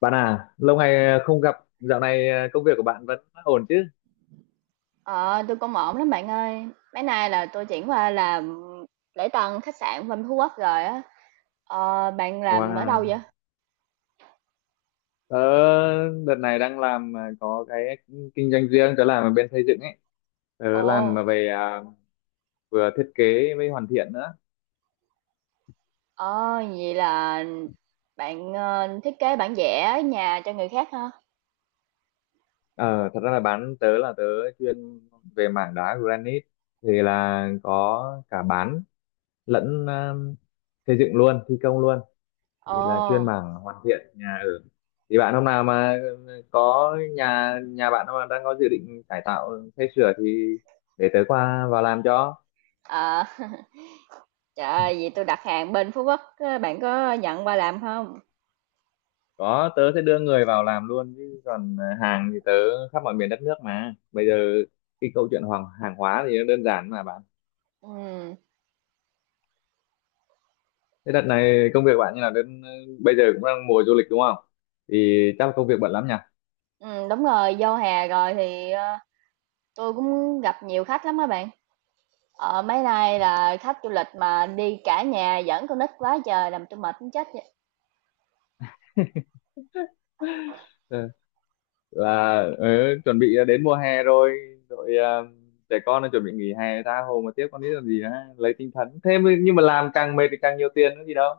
Bạn à, lâu ngày không gặp, dạo này công việc của bạn vẫn ổn chứ? Ờ, tôi cũng ổn lắm bạn ơi. Mấy nay là tôi chuyển qua làm lễ tân khách sạn bên Phú Quốc rồi á. Ờ, bạn làm ở đâu vậy? Wow, tớ đợt này đang làm có cái kinh doanh riêng, tớ làm ở bên xây dựng ấy. Tớ làm mà Ồ, về à, vừa thiết kế với hoàn thiện nữa. ờ, vậy là bạn thiết kế bản vẽ nhà cho người khác hả? Ờ, Thật ra là bán tớ là tớ chuyên về mảng đá granite thì là có cả bán lẫn xây dựng luôn, thi công luôn. Ồ, Thì là chuyên mảng hoàn thiện nhà ở, thì bạn hôm nào mà có nhà nhà bạn mà đang có dự định cải tạo xây sửa thì để tớ qua vào làm cho. ờ, trời ơi, vậy tôi đặt hàng bên Phú Quốc, á, bạn có nhận qua làm không? Có tớ sẽ đưa người vào làm luôn, chứ còn hàng thì tớ khắp mọi miền đất nước mà. Bây giờ cái câu chuyện hoàng hàng hóa thì nó đơn giản mà bạn. Ừ, Thế đợt này công việc bạn như là đến bây giờ cũng đang mùa du lịch đúng không, thì chắc là công việc bận lắm nhỉ. ừ, đúng rồi, vô hè rồi thì tôi cũng gặp nhiều khách lắm á bạn. Ờ, mấy nay là khách du lịch mà đi cả nhà dẫn con nít quá trời làm tôi mệt muốn chết vậy. Là chuẩn bị đến mùa hè rồi. Rồi trẻ con nó chuẩn bị nghỉ hè tha hồ mà tiếp con nít làm gì á. Lấy tinh thần nhưng mà làm càng mệt thì càng nhiều tiền nữa gì đâu.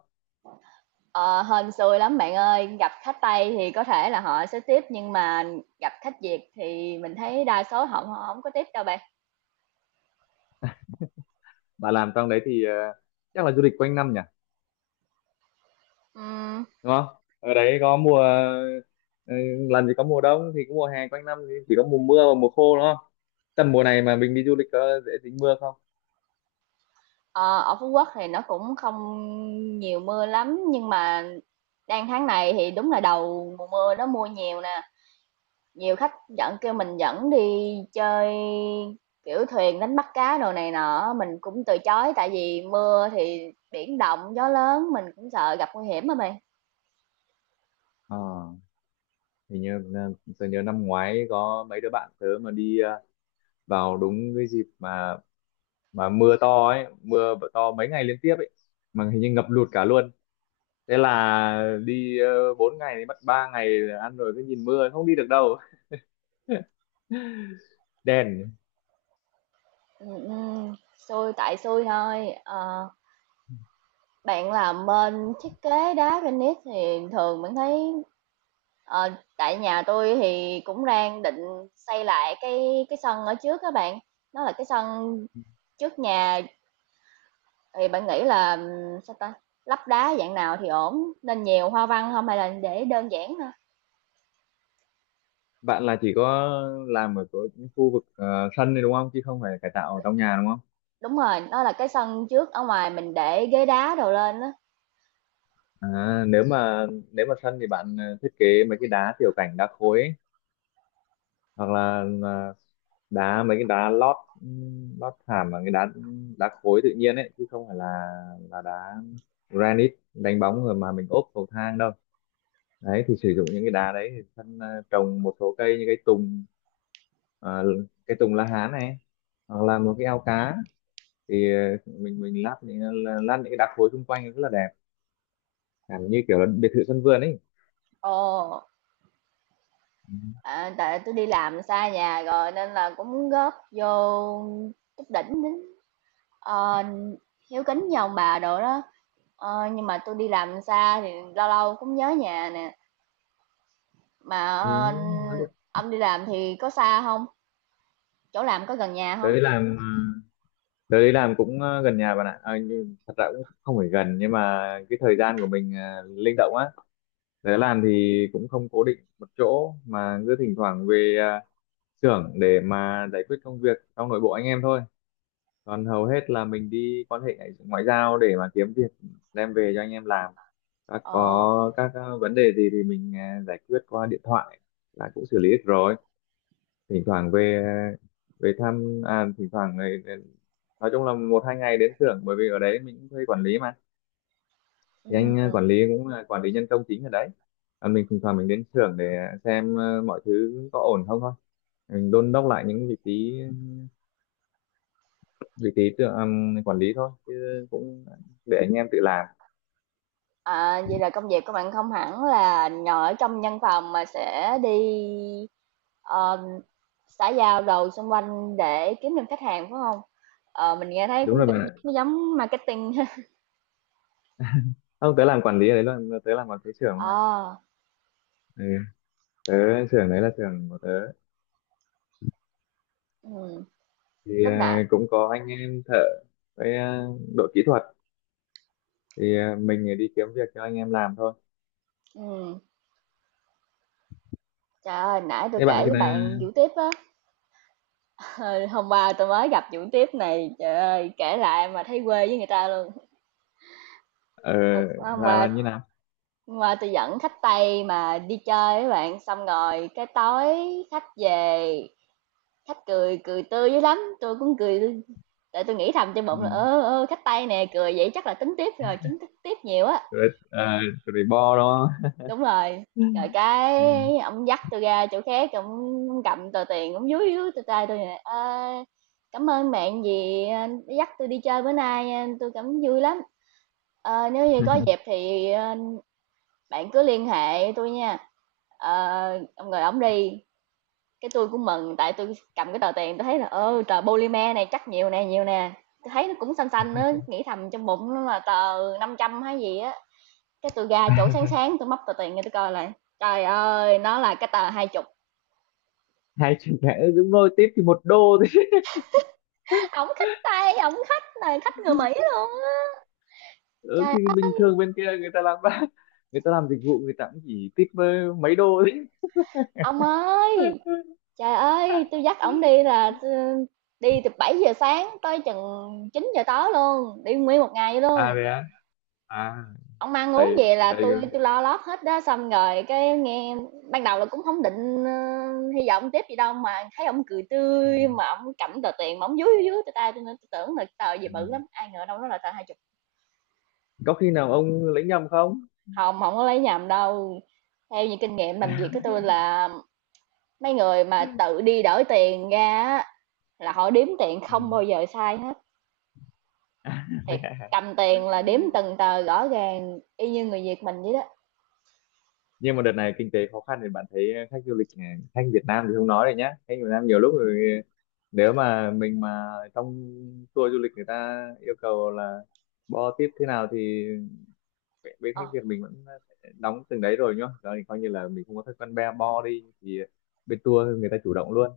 Ờ, hên xui lắm bạn ơi, gặp khách Tây thì có thể là họ sẽ tiếp nhưng mà gặp khách Việt thì mình thấy đa số họ họ không có tiếp đâu bạn. Bà làm trong đấy thì chắc là du lịch quanh năm nhỉ, Ừm, đúng không? Ở đấy có mùa ờ, làm gì có mùa đông, thì có mùa hè quanh năm thì chỉ có mùa mưa và mùa khô đúng không? Tầm mùa này mà mình đi du lịch có dễ dính mưa không? ờ, ở Phú Quốc thì nó cũng không nhiều mưa lắm nhưng mà đang tháng này thì đúng là đầu mùa mưa nó mưa nhiều nè. Nhiều khách dẫn kêu mình dẫn đi chơi, kiểu, thuyền đánh bắt cá đồ này nọ mình cũng từ chối tại vì mưa thì biển động, gió lớn, mình cũng sợ gặp nguy hiểm mà mày. Ờ, Hình như tôi nhớ năm ngoái có mấy đứa bạn tớ mà đi vào đúng cái dịp mà mưa to ấy, mưa to mấy ngày liên tiếp ấy, mà hình như ngập lụt cả luôn. Thế là đi 4 ngày thì mất 3 ngày là ăn rồi cứ nhìn mưa không đi được đâu. Đèn. Ừm, ừm, xui tại xui thôi. Ờ, bạn làm bên thiết kế đá granite thì thường mình thấy ờ, tại nhà tôi thì cũng đang định xây lại cái sân ở trước các bạn. Nó là cái sân trước nhà. Thì bạn nghĩ là, sao ta, lắp đá dạng nào thì ổn, nên nhiều hoa văn không hay là để đơn giản thôi? Bạn là chỉ có làm ở chỗ những khu vực sân này đúng không, chứ không phải cải tạo ở trong nhà đúng không? Đúng rồi, đó là cái sân trước ở ngoài mình để ghế đá đồ lên á. À, nếu mà sân thì bạn thiết kế mấy cái đá tiểu cảnh đá khối ấy. Hoặc là đá mấy cái đá lót lót thảm và cái đá đá khối tự nhiên ấy, chứ không phải là đá granite đánh bóng rồi mà mình ốp cầu thang đâu. Đấy thì sử dụng những cái đá đấy, thì sân trồng một số cây như cái tùng, ờ, cái tùng lá hán này, hoặc là một cái ao cá thì mình lát những cái đá khối xung quanh rất là đẹp, cảm như kiểu là biệt thự sân vườn ấy. Ồ, Ừ. à, tại tôi đi làm xa nhà rồi nên là cũng muốn góp vô chút đỉnh đến, ờ, hiếu kính với ông bà đồ đó. Ờ, nhưng mà tôi đi làm xa thì lâu lâu cũng nhớ nhà nè, mà, Ừ. ơ, ông đi làm thì có xa không? Chỗ làm có gần nhà không? Tới làm Tớ đi làm cũng gần nhà bạn ạ. À, nhưng thật ra cũng không phải gần, nhưng mà cái thời gian của mình linh động á. Tớ làm thì cũng không cố định một chỗ mà cứ thỉnh thoảng về xưởng để mà giải quyết công việc trong nội bộ anh em thôi. Còn hầu hết là mình đi quan hệ ngoại ngoại giao để mà kiếm việc đem về cho anh em làm. Ờ, Có các vấn đề gì thì mình giải quyết qua điện thoại là cũng xử lý được rồi. Thỉnh thoảng về về thăm, à, thỉnh thoảng nói chung là một hai ngày đến xưởng, bởi vì ở đấy mình cũng thuê quản lý mà. Thì anh ừm. quản lý cũng là quản lý nhân công chính ở đấy, và mình thỉnh thoảng mình đến xưởng để xem mọi thứ có ổn không thôi. Mình đôn đốc lại những vị trí tự, quản lý thôi chứ cũng để anh em tự làm. À, vậy là công việc của bạn không hẳn là ngồi ở trong văn phòng mà sẽ đi, ờ, xã giao đồ xung quanh để kiếm được khách hàng, phải không? Ờ, mình nghe thấy Đúng cũng rồi cảm bạn ạ. giác nó giống marketing ha. Không, tớ làm quản lý ở đấy luôn, tớ làm quản lý xưởng mà. Ờ, Ừ. Tớ xưởng đấy là xưởng của tớ, ừm, thì lúc nãy cũng có anh em thợ với đội kỹ thuật, thì mình đi kiếm việc cho anh em làm thôi. ừm, trời ơi, nãy tôi Thế bạn kể với bạn vụ tiếp á, ờ, hôm qua tôi mới gặp vụ tiếp này, trời ơi, kể lại mà thấy quê với người ta luôn. ờ, Hôm là là như nào? hôm qua tui dẫn khách Tây mà đi chơi với bạn, xong rồi cái tối khách về, khách cười cười tươi dữ lắm, tôi cũng cười tươi tại tôi nghĩ thầm trong bụng là, Ừ. ơ, ơ, khách Tây nè cười vậy chắc là tính tiếp rồi, chính thức tiếp nhiều á. Rồi rồi bo đó. Đúng rồi. Ừ. Rồi cái ông dắt tôi ra chỗ khác, ông cầm tờ tiền, ông dúi dúi tôi tay tôi nè: "Ơ, cảm ơn bạn vì đã dắt tôi đi chơi bữa nay, tôi cảm vui lắm. Ờ, nếu như có dịp thì bạn cứ liên hệ tôi nha." Ờ, ông rồi ông đi. Cái tôi cũng mừng, tại tôi cầm cái tờ tiền tôi thấy là, ơ, tờ polymer này chắc nhiều nè, nhiều nè. Tôi thấy nó cũng xanh xanh á, nghĩ thầm trong bụng nó là tờ 500 hay gì á. Cái tôi ra chỗ sáng sáng tôi móc tờ tiền nghe tôi coi lại. Trời ơi, nó là cái tờ 20. Hai chữ cái đúng rồi, tiếp thì 1 đô thôi. Ổng khách Tây, ổng khách này, khách người Mỹ luôn á. Ừ, Trời thì ơi, bình thường bên kia người ta làm, người ta làm dịch vụ người ta cũng chỉ tip mấy đô thôi. ông ơi, trời ơi, tôi dắt ổng đi là, đi từ 7 giờ sáng tới chừng 9 giờ tối luôn, đi nguyên một ngày vậy luôn. À vậy á. À, Ông ăn uống thầy vậy là thầy tôi ừ. tôi lo lót hết đó, xong rồi cái nghe ban đầu là cũng không định, ơ, hy vọng tiếp gì đâu, mà thấy ông cười tươi, mà ông cầm tờ tiền mà ổng dúi, dúi, dúi tay tôi, nên tôi tưởng là tờ gì Ừ. bự lắm, ai ngờ đâu nó là tờ 20. Có khi nào ông lấy nhầm không? Hông, không có lấy nhầm đâu. Theo như kinh nghiệm làm việc của tôi là mấy người mà tự đi đổi tiền ra á, là họ đếm tiền Ừ. không bao giờ sai hết, À, vậy thiệt, à. cầm tiền là đếm từng tờ rõ ràng y như người Việt mình vậy đó. Nhưng mà đợt này kinh tế khó khăn thì bạn thấy khách du lịch khách Việt Nam thì không nói rồi nhá, khách Việt Nam nhiều lúc rồi nếu mà mình mà trong tour du lịch người ta yêu cầu là bo tiếp thế nào thì bên bên khách Ờ, Việt mình vẫn sẽ đóng từng đấy rồi nhá. Đó thì coi như là mình không có thói quen be bo đi thì bên tour người ta chủ động luôn.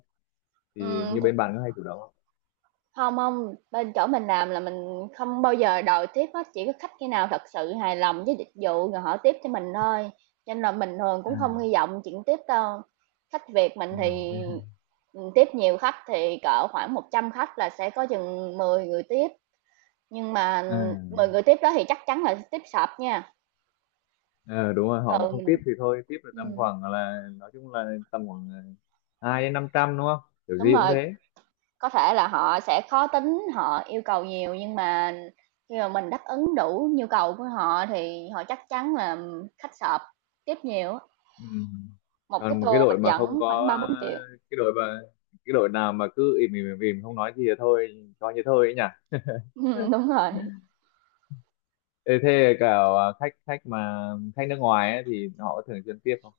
Thì ừm. như bên bạn có hay chủ động không? Hông, hông, bên chỗ mình làm là mình không bao giờ đòi tiếp hết, chỉ có khách khi nào thật sự hài lòng với dịch vụ rồi họ tiếp cho mình thôi, cho nên là mình thường à, cũng không hy vọng chuyện tiếp đâu. Khách Việt à, mình thế thì, hả? ừ, tiếp nhiều khách thì cỡ khoảng 100 khách là sẽ có chừng 10 người tiếp, nhưng mà À, 10 người tiếp đó thì chắc chắn là tiếp sập nha, ờ, đúng rồi, họ mà thường không tiếp mình thì thôi, tiếp là tầm ừm, khoảng là nói chung là tầm khoảng 200-500 đúng không? Kiểu đúng gì cũng rồi. thế. Có thể là họ sẽ khó tính, họ yêu cầu nhiều nhưng mà khi mà mình đáp ứng đủ nhu cầu của họ thì họ chắc chắn là khách sộp, tiếp nhiều. Ừ. Một cái Còn một tour cái mình đội mà không dẫn khoảng có 3 4 triệu. cái đội mà cái đội nào mà cứ im im im, im không nói gì thì thôi coi như thôi ấy nhỉ. 4, đúng rồi. Ê, thế cả à, khách khách mà khách nước ngoài ấy, thì họ có thường xuyên tiếp không?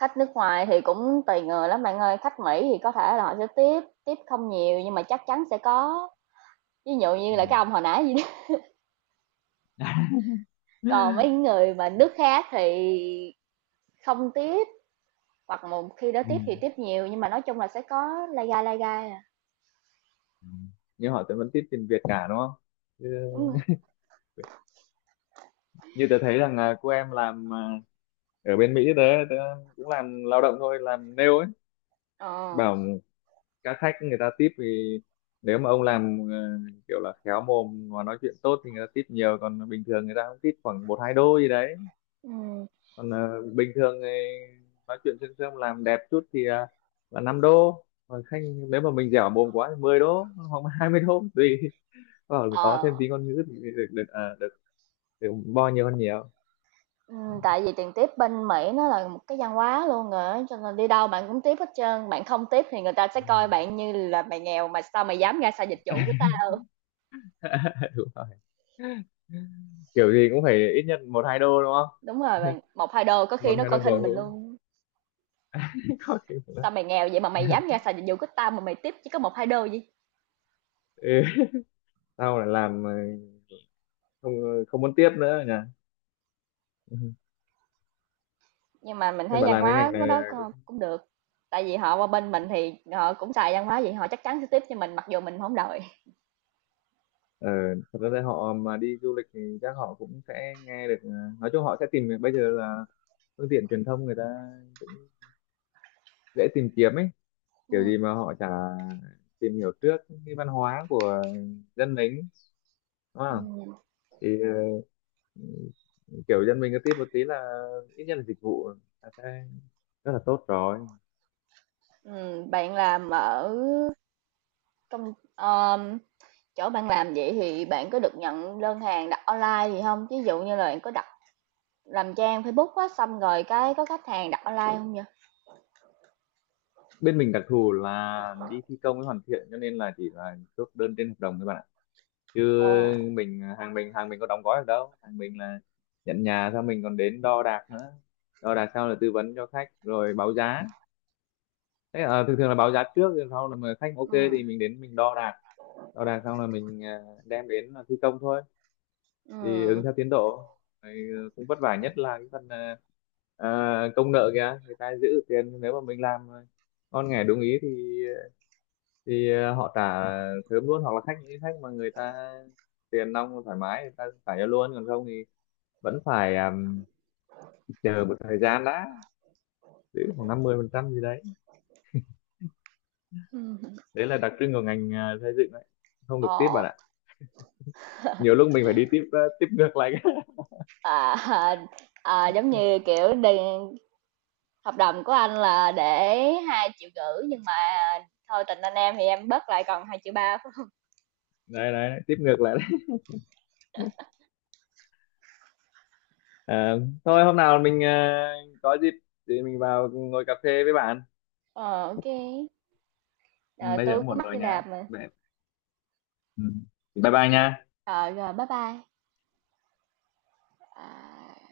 Khách nước ngoài thì cũng tùy người lắm bạn ơi, khách Mỹ thì có thể là họ sẽ tiếp, tiếp không nhiều nhưng mà chắc chắn sẽ có, ví dụ Ừ. như là cái ông hồi nãy gì đó. Còn mấy người mà nước khác thì không tiếp, hoặc một khi đó Ừ. tiếp thì tiếp nhiều nhưng mà nói chung là sẽ có lai gai à. Ừ. Nhưng họ vẫn tiếp tiền Việt cả đúng không? Đúng Chứ- rồi. Như tớ thấy rằng là cô em làm à, ở bên Mỹ, tớ cũng làm lao động thôi làm nail ấy, Ờ, bảo các khách người ta tip thì nếu mà ông làm kiểu là khéo mồm và nói chuyện tốt thì người ta tip nhiều, còn bình thường người ta cũng tip khoảng một hai đô gì đấy. ừm. Còn bình thường thì nói chuyện sương sương làm đẹp chút thì là 5 đô, còn khách nếu mà mình dẻo mồm quá thì 10 đô hoặc là 20 đô tùy. Bảo là mình có Ờ, thêm tí ngôn ngữ thì được được được bo nhiều hơn nhiều. Tại vì tiền tiếp bên Mỹ nó là một cái văn hóa luôn rồi á, cho nên đi đâu bạn cũng tiếp hết trơn, bạn không tiếp thì người ta sẽ Ừ. coi bạn như là mày nghèo mà sao mày dám ra xài dịch vụ của tao. Đúng rồi. Kiểu gì cũng phải ít nhất một hai đô đúng không? Đúng rồi bạn, 1, 2 đô có khi Một nó hai coi đô bổ khinh mình hữu. luôn. Có kiểu là- Sao mày nghèo vậy mà mày dám ra xài dịch vụ của tao mà mày tiếp chỉ có 1 2 đô gì. Ừ. Sau là làm không muốn tiếp nữa nhỉ. Ừ. Nhưng mà mình Nhưng thấy mà văn làm cái hóa ngành của này đó cũng được. Tại vì họ qua bên mình thì họ cũng xài văn hóa vậy, họ chắc chắn sẽ tiếp cho mình mặc dù mình không đòi. ờ, thật ra là họ mà đi du lịch thì chắc họ cũng sẽ nghe được nói chung họ sẽ bây giờ là phương tiện truyền thông người ta cũng dễ tìm kiếm ấy. Ừ. Kiểu gì mà họ chả tìm hiểu trước cái văn hóa của dân mình đúng không? Ừ. Thì ờ, kiểu dân mình cứ tiếp một tí là ít nhất là dịch vụ là sẽ rất là tốt rồi. Ừ, bạn làm ở công chỗ bạn làm vậy thì bạn có được nhận đơn hàng đặt online gì không, ví dụ như là bạn có đặt làm trang Facebook á, xong rồi cái có khách hàng đặt online không vậy? Bên mình đặc thù là đi thi công với hoàn thiện, cho nên là chỉ là chốt đơn trên hợp đồng thôi bạn ạ, chứ Ồ, mình hàng mình có đóng gói được đâu. Hàng mình là nhận nhà xong mình còn đến đo đạc nữa. Đo đạc xong là tư vấn cho khách rồi báo giá. Thế à, thường thường là báo giá trước rồi sau là mà khách ok ừm, thì mình đến mình đo đạc. Đo đạc xong là mình, à, đem đến là thi công thôi, thì ừm, ứng theo tiến độ. Rồi cũng vất vả nhất là cái phần à, công nợ kìa, người ta giữ được tiền nếu mà mình làm ngon nghẻ đúng ý thì họ trả thớm luôn. Hoặc là khách mà người ta tiền nong thoải mái người ta trả cho luôn, còn không thì vẫn phải chờ một thời gian đã, giữ khoảng 50% gì đấy. ừm, Đấy là đặc trưng của ngành xây dựng đấy. Không được tip ờ, bạn ạ. Nhiều lúc mình phải đi tiếp tiếp ngược lại. à, à, à, giống như, kiểu, đi hợp đồng của anh là để 2,5 triệu nhưng mà thôi tình anh em thì em bớt lại còn 2,3 triệu phải hông? Đấy đấy, tiếp ngược lại đấy. Ờ, thôi hôm nào mình có dịp thì mình vào ngồi cà phê với bạn. Ờ, ô, Ừ, ờ, bây giờ tui cũng cũng muộn mắc rồi đi nhá. làm mà. Vậy, ừ, bye bye nha. Ờ, rồi, bye bye. À.